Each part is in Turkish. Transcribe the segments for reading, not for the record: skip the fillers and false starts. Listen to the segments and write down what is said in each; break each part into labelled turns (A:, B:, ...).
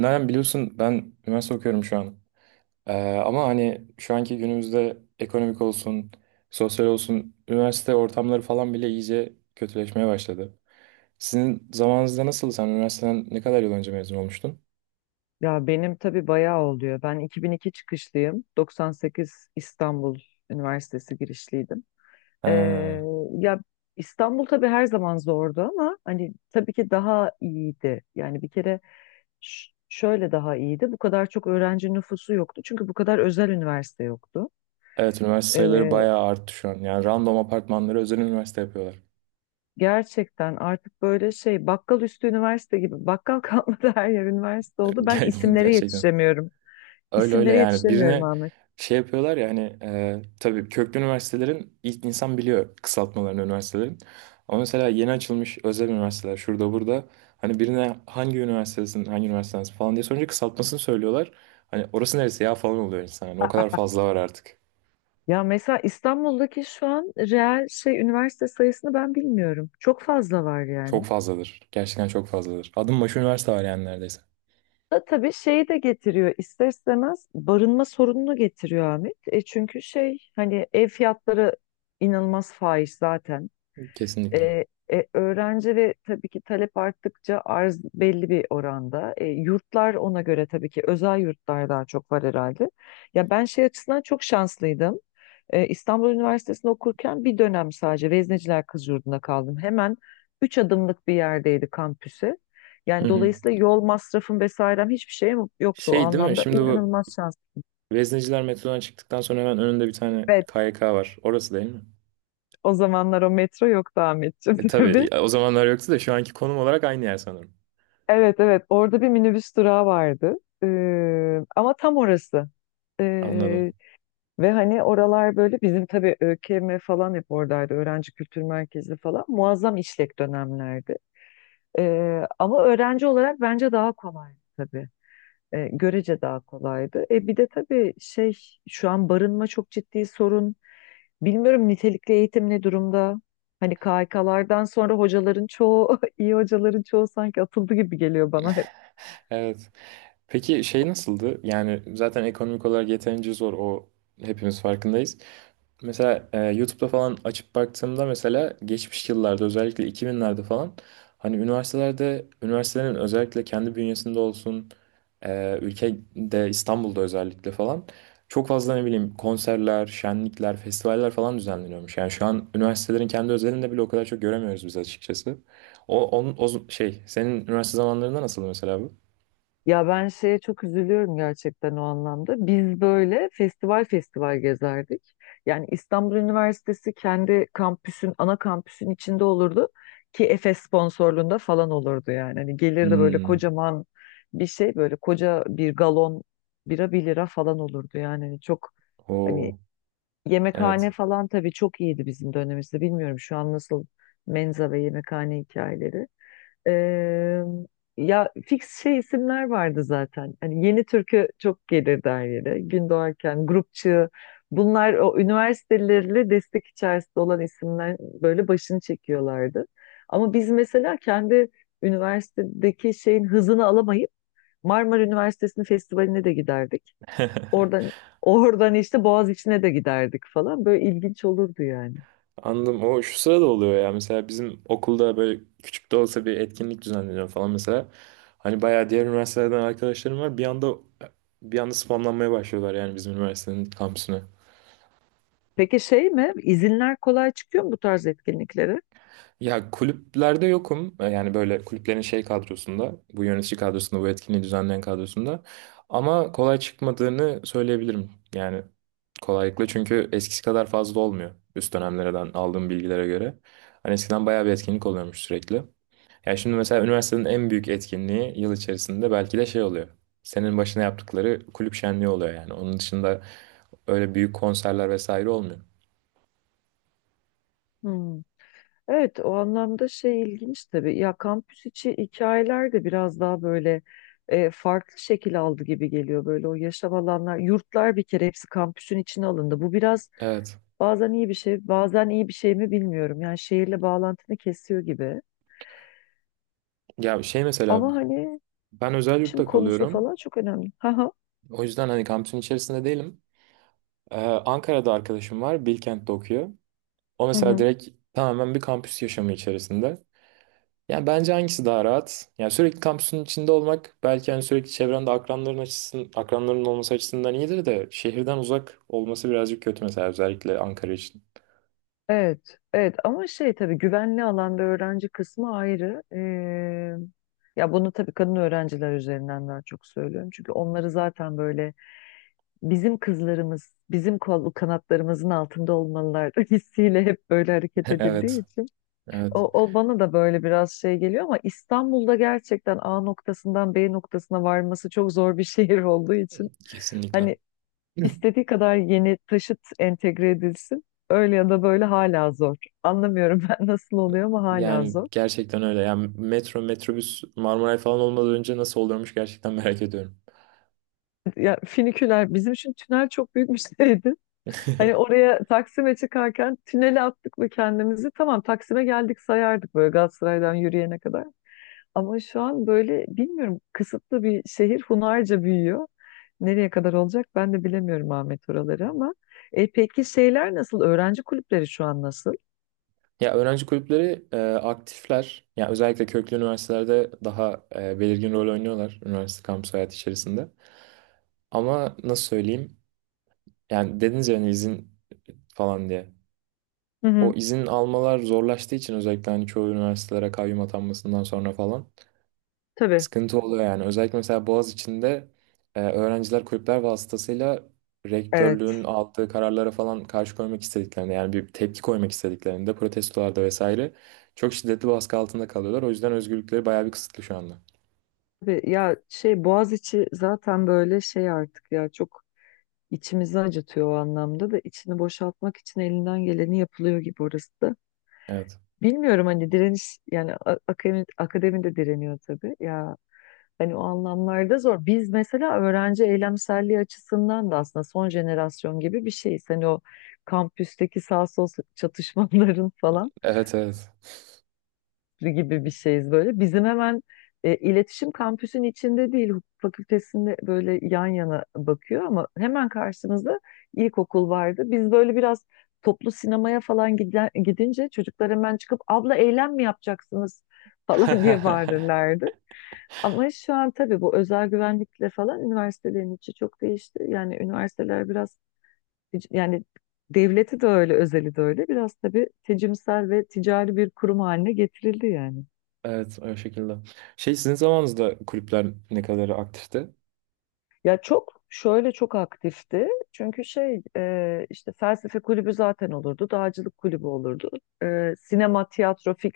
A: Nalan, biliyorsun ben üniversite okuyorum şu an. Ee, ama hani şu anki günümüzde ekonomik olsun, sosyal olsun, üniversite ortamları falan bile iyice kötüleşmeye başladı. Sizin zamanınızda nasıl? Sen üniversiteden ne kadar yıl önce mezun olmuştun?
B: Ya benim tabii bayağı oluyor. Ben 2002 çıkışlıyım. 98 İstanbul Üniversitesi girişliydim. Ee,
A: Ha,
B: ya İstanbul tabii her zaman zordu ama hani tabii ki daha iyiydi. Yani bir kere şöyle daha iyiydi. Bu kadar çok öğrenci nüfusu yoktu. Çünkü bu kadar özel üniversite yoktu.
A: evet, üniversite sayıları
B: Ee,
A: bayağı arttı şu an. Yani random apartmanları özel üniversite yapıyorlar.
B: Gerçekten artık böyle şey bakkal üstü üniversite gibi bakkal kalmadı her yer üniversite oldu. Ben isimlere
A: Gerçekten.
B: yetişemiyorum.
A: Öyle öyle,
B: İsimlere
A: yani
B: yetişemiyorum.
A: birine şey yapıyorlar ya, hani tabii köklü üniversitelerin ilk insan biliyor kısaltmalarını üniversitelerin. Ama mesela yeni açılmış özel üniversiteler şurada burada hani birine hangi üniversitesin hangi üniversitesin falan diye sorunca kısaltmasını söylüyorlar. Hani orası neresi ya falan oluyor insan. Hani o kadar fazla var artık.
B: Ya mesela İstanbul'daki şu an reel şey üniversite sayısını ben bilmiyorum. Çok fazla var
A: Çok
B: yani.
A: fazladır. Gerçekten çok fazladır. Adım başı üniversite var yani neredeyse.
B: Da tabii şeyi de getiriyor, ister istemez barınma sorununu getiriyor Ahmet. E çünkü şey hani ev fiyatları inanılmaz fahiş zaten.
A: Kesinlikle.
B: E, Öğrenci ve tabii ki talep arttıkça arz belli bir oranda. Yurtlar ona göre tabii ki özel yurtlar daha çok var herhalde. Ya ben şey açısından çok şanslıydım. İstanbul Üniversitesi'nde okurken bir dönem sadece Vezneciler Kız Yurdu'nda kaldım. Hemen 3 adımlık bir yerdeydi kampüsü.
A: Hı
B: Yani
A: hı.
B: dolayısıyla yol masrafım vesairem hiçbir şeyim yoktu o
A: Şey değil mi?
B: anlamda.
A: Şimdi bu
B: İnanılmaz şans.
A: Vezneciler metrodan çıktıktan sonra hemen önünde bir tane
B: Evet,
A: KYK var. Orası değil mi?
B: o zamanlar o metro yoktu Ahmetciğim.
A: E, tabii o zamanlar yoktu da şu anki konum olarak aynı yer sanırım.
B: Evet, evet, orada bir minibüs durağı vardı. Ama tam orası.
A: Anladım.
B: Ee, Ve hani oralar böyle bizim tabii ÖKM falan hep oradaydı. Öğrenci Kültür Merkezi falan. Muazzam işlek dönemlerdi. Ama öğrenci olarak bence daha kolaydı tabii. Görece daha kolaydı. Bir de tabii şey şu an barınma çok ciddi sorun. Bilmiyorum, nitelikli eğitim ne durumda? Hani KHK'lardan sonra hocaların çoğu, iyi hocaların çoğu sanki atıldı gibi geliyor bana.
A: Evet. Peki şey nasıldı? Yani zaten ekonomik olarak yeterince zor, o hepimiz farkındayız. Mesela YouTube'da falan açıp baktığımda mesela geçmiş yıllarda özellikle 2000'lerde falan hani üniversitelerde üniversitelerin özellikle kendi bünyesinde olsun, ülkede İstanbul'da özellikle falan çok fazla ne bileyim konserler, şenlikler, festivaller falan düzenleniyormuş. Yani şu an üniversitelerin kendi özelinde bile o kadar çok göremiyoruz biz açıkçası. O, onun, o z- şey senin üniversite zamanlarında nasıldı mesela bu?
B: Ya ben şeye çok üzülüyorum gerçekten o anlamda. Biz böyle festival festival gezerdik. Yani İstanbul Üniversitesi kendi kampüsün, ana kampüsün içinde olurdu ki Efes sponsorluğunda falan olurdu yani. Hani gelirdi böyle
A: Hmm,
B: kocaman bir şey, böyle koca bir galon bira 1 lira falan olurdu yani. Hani çok hani
A: o
B: yemekhane
A: evet.
B: falan tabii çok iyiydi bizim dönemimizde. Bilmiyorum şu an nasıl menza ve yemekhane hikayeleri. Eee, Ya fix şey isimler vardı zaten. Hani yeni türkü çok gelirdi her yere. Gün doğarken, grupçı. Bunlar o üniversitelerle destek içerisinde olan isimler böyle başını çekiyorlardı. Ama biz mesela kendi üniversitedeki şeyin hızını alamayıp Marmara Üniversitesi'nin festivaline de giderdik. Oradan oradan işte Boğaziçi'ne de giderdik falan. Böyle ilginç olurdu yani.
A: Anladım. O şu sırada oluyor ya. Mesela bizim okulda böyle küçük de olsa bir etkinlik düzenleniyor falan mesela. Hani bayağı diğer üniversitelerden arkadaşlarım var. Bir anda spamlanmaya başlıyorlar yani bizim üniversitenin kampüsüne.
B: Peki şey mi? İzinler kolay çıkıyor mu bu tarz etkinliklere?
A: Ya kulüplerde yokum. Yani böyle kulüplerin şey kadrosunda, bu yönetici kadrosunda, bu etkinliği düzenleyen kadrosunda. Ama kolay çıkmadığını söyleyebilirim. Yani kolaylıkla çünkü eskisi kadar fazla olmuyor. Üst dönemlerden aldığım bilgilere göre. Hani eskiden bayağı bir etkinlik oluyormuş sürekli. Yani şimdi mesela üniversitenin en büyük etkinliği yıl içerisinde belki de şey oluyor. Senin başına yaptıkları kulüp şenliği oluyor yani. Onun dışında öyle büyük konserler vesaire olmuyor.
B: Hmm. Evet, o anlamda şey ilginç tabii. Ya kampüs içi hikayeler de biraz daha böyle farklı şekil aldı gibi geliyor. Böyle o yaşam alanlar, yurtlar, bir kere hepsi kampüsün içine alındı. Bu biraz
A: Evet.
B: bazen iyi bir şey, bazen iyi bir şey mi bilmiyorum. Yani şehirle bağlantını kesiyor gibi.
A: Ya şey mesela
B: Ama hani
A: ben özel
B: şimdi
A: yurtta
B: konusu
A: kalıyorum.
B: falan çok önemli. Haha.
A: O yüzden hani kampüsün içerisinde değilim. Ankara'da arkadaşım var. Bilkent'te okuyor. O mesela direkt tamamen bir kampüs yaşamı içerisinde. Yani bence hangisi daha rahat? Yani sürekli kampüsün içinde olmak belki hani sürekli çevrende akranların açısın, akranların olması açısından iyidir de şehirden uzak olması birazcık kötü mesela özellikle Ankara için.
B: Evet, evet ama şey tabii güvenli alanda öğrenci kısmı ayrı. Ya bunu tabii kadın öğrenciler üzerinden daha çok söylüyorum. Çünkü onları zaten böyle bizim kızlarımız, bizim kol kanatlarımızın altında olmalılar hissiyle hep böyle hareket edildiği
A: Evet,
B: için.
A: evet.
B: O bana da böyle biraz şey geliyor ama İstanbul'da gerçekten A noktasından B noktasına varması çok zor bir şehir olduğu için.
A: Kesinlikle.
B: Hani İstediği kadar yeni taşıt entegre edilsin. Öyle ya da böyle hala zor. Anlamıyorum ben nasıl oluyor ama hala
A: Yani
B: zor.
A: gerçekten öyle. Yani metro, metrobüs, Marmaray falan olmadan önce nasıl oluyormuş gerçekten merak ediyorum.
B: Ya finiküler bizim için tünel çok büyük bir şeydi. Hani oraya Taksim'e çıkarken tünele attık mı kendimizi tamam Taksim'e geldik sayardık böyle Galatasaray'dan yürüyene kadar. Ama şu an böyle bilmiyorum, kısıtlı bir şehir, hunharca büyüyor. Nereye kadar olacak ben de bilemiyorum Ahmet oraları ama. Peki şeyler nasıl? Öğrenci kulüpleri şu an nasıl?
A: Ya öğrenci kulüpleri aktifler. Ya özellikle köklü üniversitelerde daha belirgin rol oynuyorlar üniversite kampüs hayatı içerisinde. Ama nasıl söyleyeyim? Yani dediniz yani izin falan diye.
B: Hı
A: O
B: hı,
A: izin almalar zorlaştığı için özellikle hani çoğu üniversitelere kayyum atanmasından sonra falan
B: tabii.
A: sıkıntı oluyor yani. Özellikle mesela Boğaziçi'nde öğrenciler kulüpler vasıtasıyla
B: Evet.
A: rektörlüğün aldığı kararlara falan karşı koymak istediklerinde yani bir tepki koymak istediklerinde protestolarda vesaire çok şiddetli baskı altında kalıyorlar. O yüzden özgürlükleri bayağı bir kısıtlı şu anda.
B: Tabii ya şey Boğaziçi zaten böyle şey artık ya çok içimizi acıtıyor o anlamda da, içini boşaltmak için elinden geleni yapılıyor gibi orası da.
A: Evet.
B: Bilmiyorum hani direniş yani akademi de direniyor tabii ya, hani o anlamlarda zor. Biz mesela öğrenci eylemselliği açısından da aslında son jenerasyon gibi bir şeyiz. Hani o kampüsteki sağ sol çatışmaların falan.
A: Evet, evet.
B: Gibi bir şeyiz böyle. Bizim hemen iletişim kampüsün içinde değil, hukuk fakültesinde böyle yan yana bakıyor ama hemen karşımızda ilkokul vardı. Biz böyle biraz toplu sinemaya falan giden, gidince çocuklar hemen çıkıp abla eylem mi yapacaksınız falan diye bağırırlardı. Ama şu an tabii bu özel güvenlikle falan üniversitelerin içi çok değişti. Yani üniversiteler biraz yani devleti de öyle, özeli de öyle. Biraz tabii tecimsel ve ticari bir kurum haline getirildi yani.
A: Evet, o şekilde. Şey sizin zamanınızda kulüpler ne kadar aktifti?
B: Ya çok şöyle çok aktifti. Çünkü şey işte felsefe kulübü zaten olurdu. Dağcılık kulübü olurdu. E, sinema, tiyatro fix.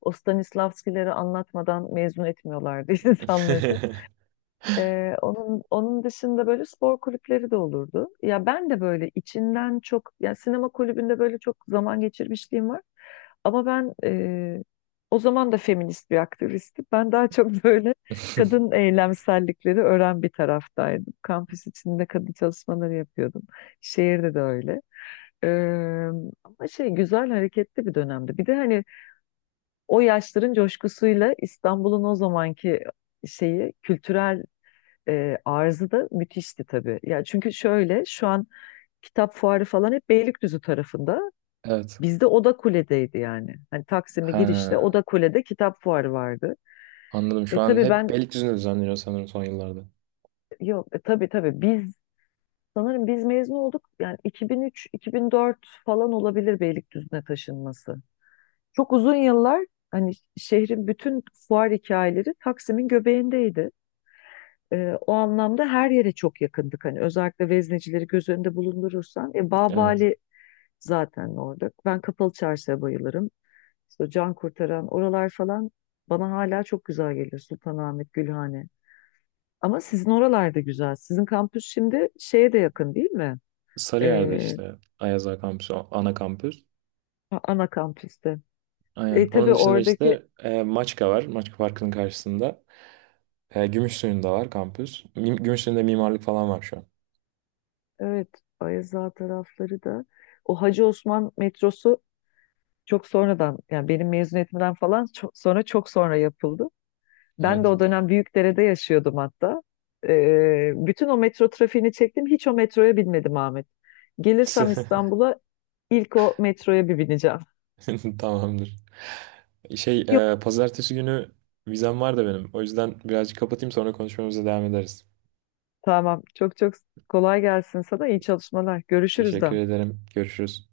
B: O Stanislavskileri anlatmadan mezun etmiyorlardı insanları. Onun dışında böyle spor kulüpleri de olurdu. Ya ben de böyle içinden çok yani sinema kulübünde böyle çok zaman geçirmişliğim var. Ama ben o zaman da feminist bir aktivistim. Ben daha çok böyle kadın eylemsellikleri öğren bir taraftaydım. Kampüs içinde kadın çalışmaları yapıyordum. Şehirde de öyle. Ee, Ama şey güzel hareketli bir dönemdi. Bir de hani o yaşların coşkusuyla İstanbul'un o zamanki şeyi kültürel arzı da müthişti tabii. Yani çünkü şöyle şu an kitap fuarı falan hep Beylikdüzü tarafında.
A: Evet.
B: Bizde Oda Kule'deydi yani. Hani Taksim'e
A: Ha,
B: girişte Oda Kule'de kitap fuarı vardı.
A: anladım. Şu
B: E
A: an
B: tabii
A: hep
B: ben
A: Beylikdüzü'nde düzenleniyor sanırım son yıllarda.
B: yok tabii tabii biz sanırım biz mezun olduk. Yani 2003-2004 falan olabilir Beylikdüzü'ne taşınması. Çok uzun yıllar hani şehrin bütün fuar hikayeleri Taksim'in göbeğindeydi. O anlamda her yere çok yakındık. Hani özellikle veznecileri göz önünde bulundurursan,
A: Evet.
B: Babali zaten orada. Ben Kapalı Çarşı'ya bayılırım. İşte Can Kurtaran oralar falan bana hala çok güzel geliyor. Sultanahmet, Gülhane. Ama sizin oralar da güzel. Sizin kampüs şimdi şeye de yakın değil mi?
A: Sarıyer'de
B: Ee,
A: işte Ayaz Ağa Kampüsü, ana kampüs.
B: Ana kampüste.
A: Aynen.
B: E tabii
A: Onun dışında
B: oradaki,
A: işte Maçka var. Maçka Parkı'nın karşısında. E, Gümüşsuyu'nda var kampüs. Gümüşsuyu'nda mimarlık falan var şu an.
B: evet, Ayaza tarafları da o Hacı Osman metrosu çok sonradan yani benim mezuniyetimden falan çok, sonra çok sonra yapıldı. Ben
A: Evet.
B: de o dönem Büyükdere'de yaşıyordum hatta. Bütün o metro trafiğini çektim. Hiç o metroya binmedim Ahmet. Gelirsem İstanbul'a ilk o metroya bir bineceğim.
A: Tamamdır. Şey,
B: Yok,
A: pazartesi günü vizem var da benim. O yüzden birazcık kapatayım, sonra konuşmamıza devam ederiz.
B: tamam. Çok çok kolay gelsin sana. İyi çalışmalar. Görüşürüz de.
A: Teşekkür ederim. Görüşürüz.